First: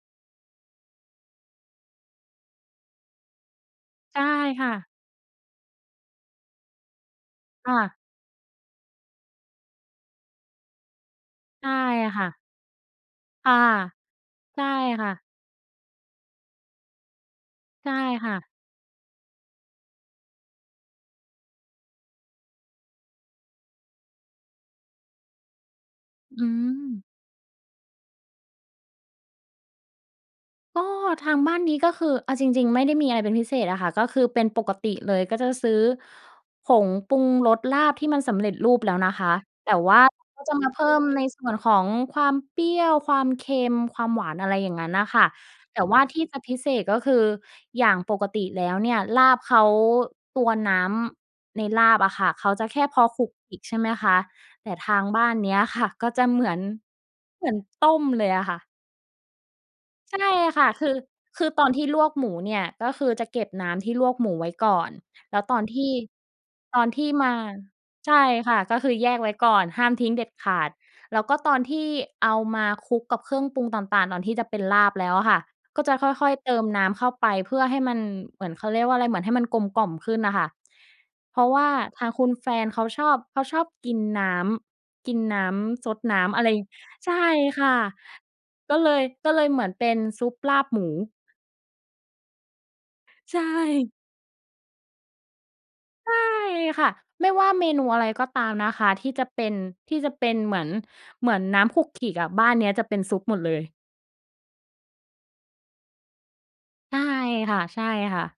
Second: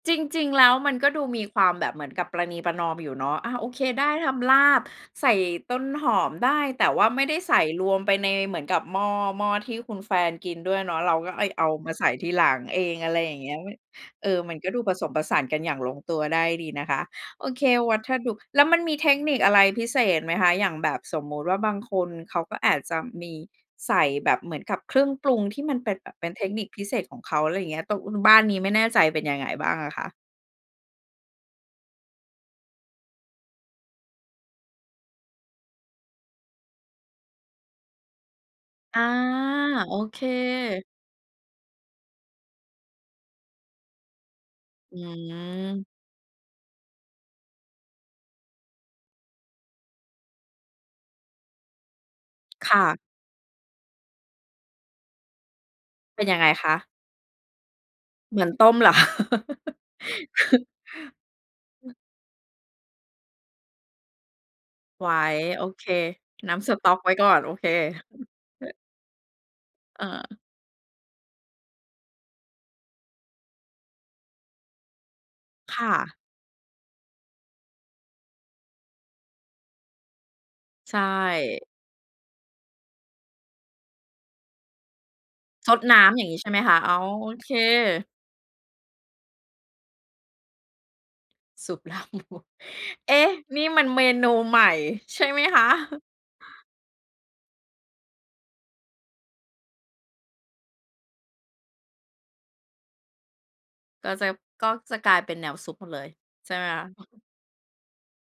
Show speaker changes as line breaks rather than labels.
จริง ๆ แล้วมันก็ดูมีความแบบเหมือนกับประนีประนอมอยู่เนาะ อา โอเค ได้
ใช่
ทำล
ค่
า
ะ
บใส่ต้นหอมได้ แต่ว่าไม่ได้ใส่
ค่
ร
ะ
วมไปในเหมือนกับหม้อ หม้อที่คุณแฟนกินด้วยเนาะ เราก็ เอ๊ย เ
ใ
อ
ช
า
่
มาใส่
ค
ท
่
ี
ะ
หลังเอง อะไรอย่างเ
ค
งี
่
้
ะ
ย เอ๊ย เออ มั
ใ
น
ช่
ก็ดูผส
ค่
มผ
ะ
สานกันอย่างลงตัวได้ดีนะคะ โอเค
ใช
ว
่
ัตถ
ค
ดุ
่ะ
แล้วมันมีเทคนิคอะไรพิเศษไหมคะ อย่างแบบ สมมุติว่าบางคนเขาก็อาจจะมีใส่แบบเหมือนกับเครื่องปรุงที่มันเป็นแบบ เป็นเ
อ
ท
ื
คนิคพิเศ
ม
ษของเขา อะไรอย่างเงี้ย ตรง อ บ้านนี้ไม่แน่ใจ เป็นยังไงบ้างอะคะ?
ก็ทางบ้านนี้ก็คือ เอาจริง ๆ ไม่ได้มีอะไรเป็นพิเศษอะค่ะ ก็คือเป็นปกติเลย ก็จะซื้อผงปรุงรสลาบที่มันสำเร็จรูปแล้
อ
ว
า
นะคะ แต่
โ
ว
อ
่า
เค
ก็จะ มาเพิ่มในส่วนของความเปรี้ยว ความเค็ม ความหวาน อะไรอย่างงั้น
อื
น่ะค่ะ แต่
ม
ว่าที่จะพิเศษก็คือ อย่างปกติแล้วเนี่ย ลาบเขา ตัวน้ำในลาบอะค่ะ เขาจะ
ค
แค
่
่
ะ
พอขลุกขลิกใช่ไหมคะ แต่ทางบ้านเนี้ยค่ะก็
เ
จ
ป็
ะ
นยั
เ
ง
ห
ไ
ม
ง
ือน
คะ?
เหมือนต้มเลย
เหม
อ
ื
ะ
อน
ค่
ต
ะ
้มเหรอ คะ?
ใช่ค่ะ คือ คือตอนที่ลวกหมูเนี่ย ก็คือจะเก็บน้ำที่ลวกหมูไว้ก่อน
ไว้
แล้วตอ
โอ
นท
เค
ี่
น้ำส
ตอ
ต
น
๊อก
ที
ไ
่
ว้ก
ม
่อ
า
น โอเค
ใช่ค่ะ ก็คือแยกไว้ก่อน ห้าม
อ
ทิ้งเด็ด
า
ขาด แล้วก็ตอนที่เอามาคลุกกับเครื่องปรุงต่าง ๆ ตอนที่จะเป็นลาบแล้วอะค่ะ
ค
ก็
่
จะค
ะ
่อย ๆ เติมน้ำเข้าไปเพื่อให้มันเหมือน เขาเรียกว่าอะไร เหมือนให้มันกลมกล่อมขึ้นอะค่ะ
ใช
เพราะว
่
่าทางคุณแฟนเขาชอบ เขาชอบกินน้ำ กินน้
ซด
ำซ
น
ด
้
น
ำ อย
้
่างงี
ำ
้
อ
ใ
ะ
ช
ไร
่ไหมคะ อ๋อ
ใช่
โอเค?
ค่ะ ก็เลย ก็เลยเหมือนเป็นซุปลาบหมู
ซุป ลาบวัว เอ๊ะ
ใช
นี่มัน
่
เมนูใหม่ ใช่ไหมคะ?
ใช่ค่ะ ไม่ว่าเมนูอะไรก็ตามนะคะ ที่จะเป็น ที่จะเป็นเหมือน เหมือนน้ำขลุกขลิกอะ บ้านเนี้ยจะเป็นซุปหมดเลย
ก็จะ ก็จะกลายเป็นแนวซุปหมดเลย ใช่ไหมคะ?
ใช่ค่ะ ๆ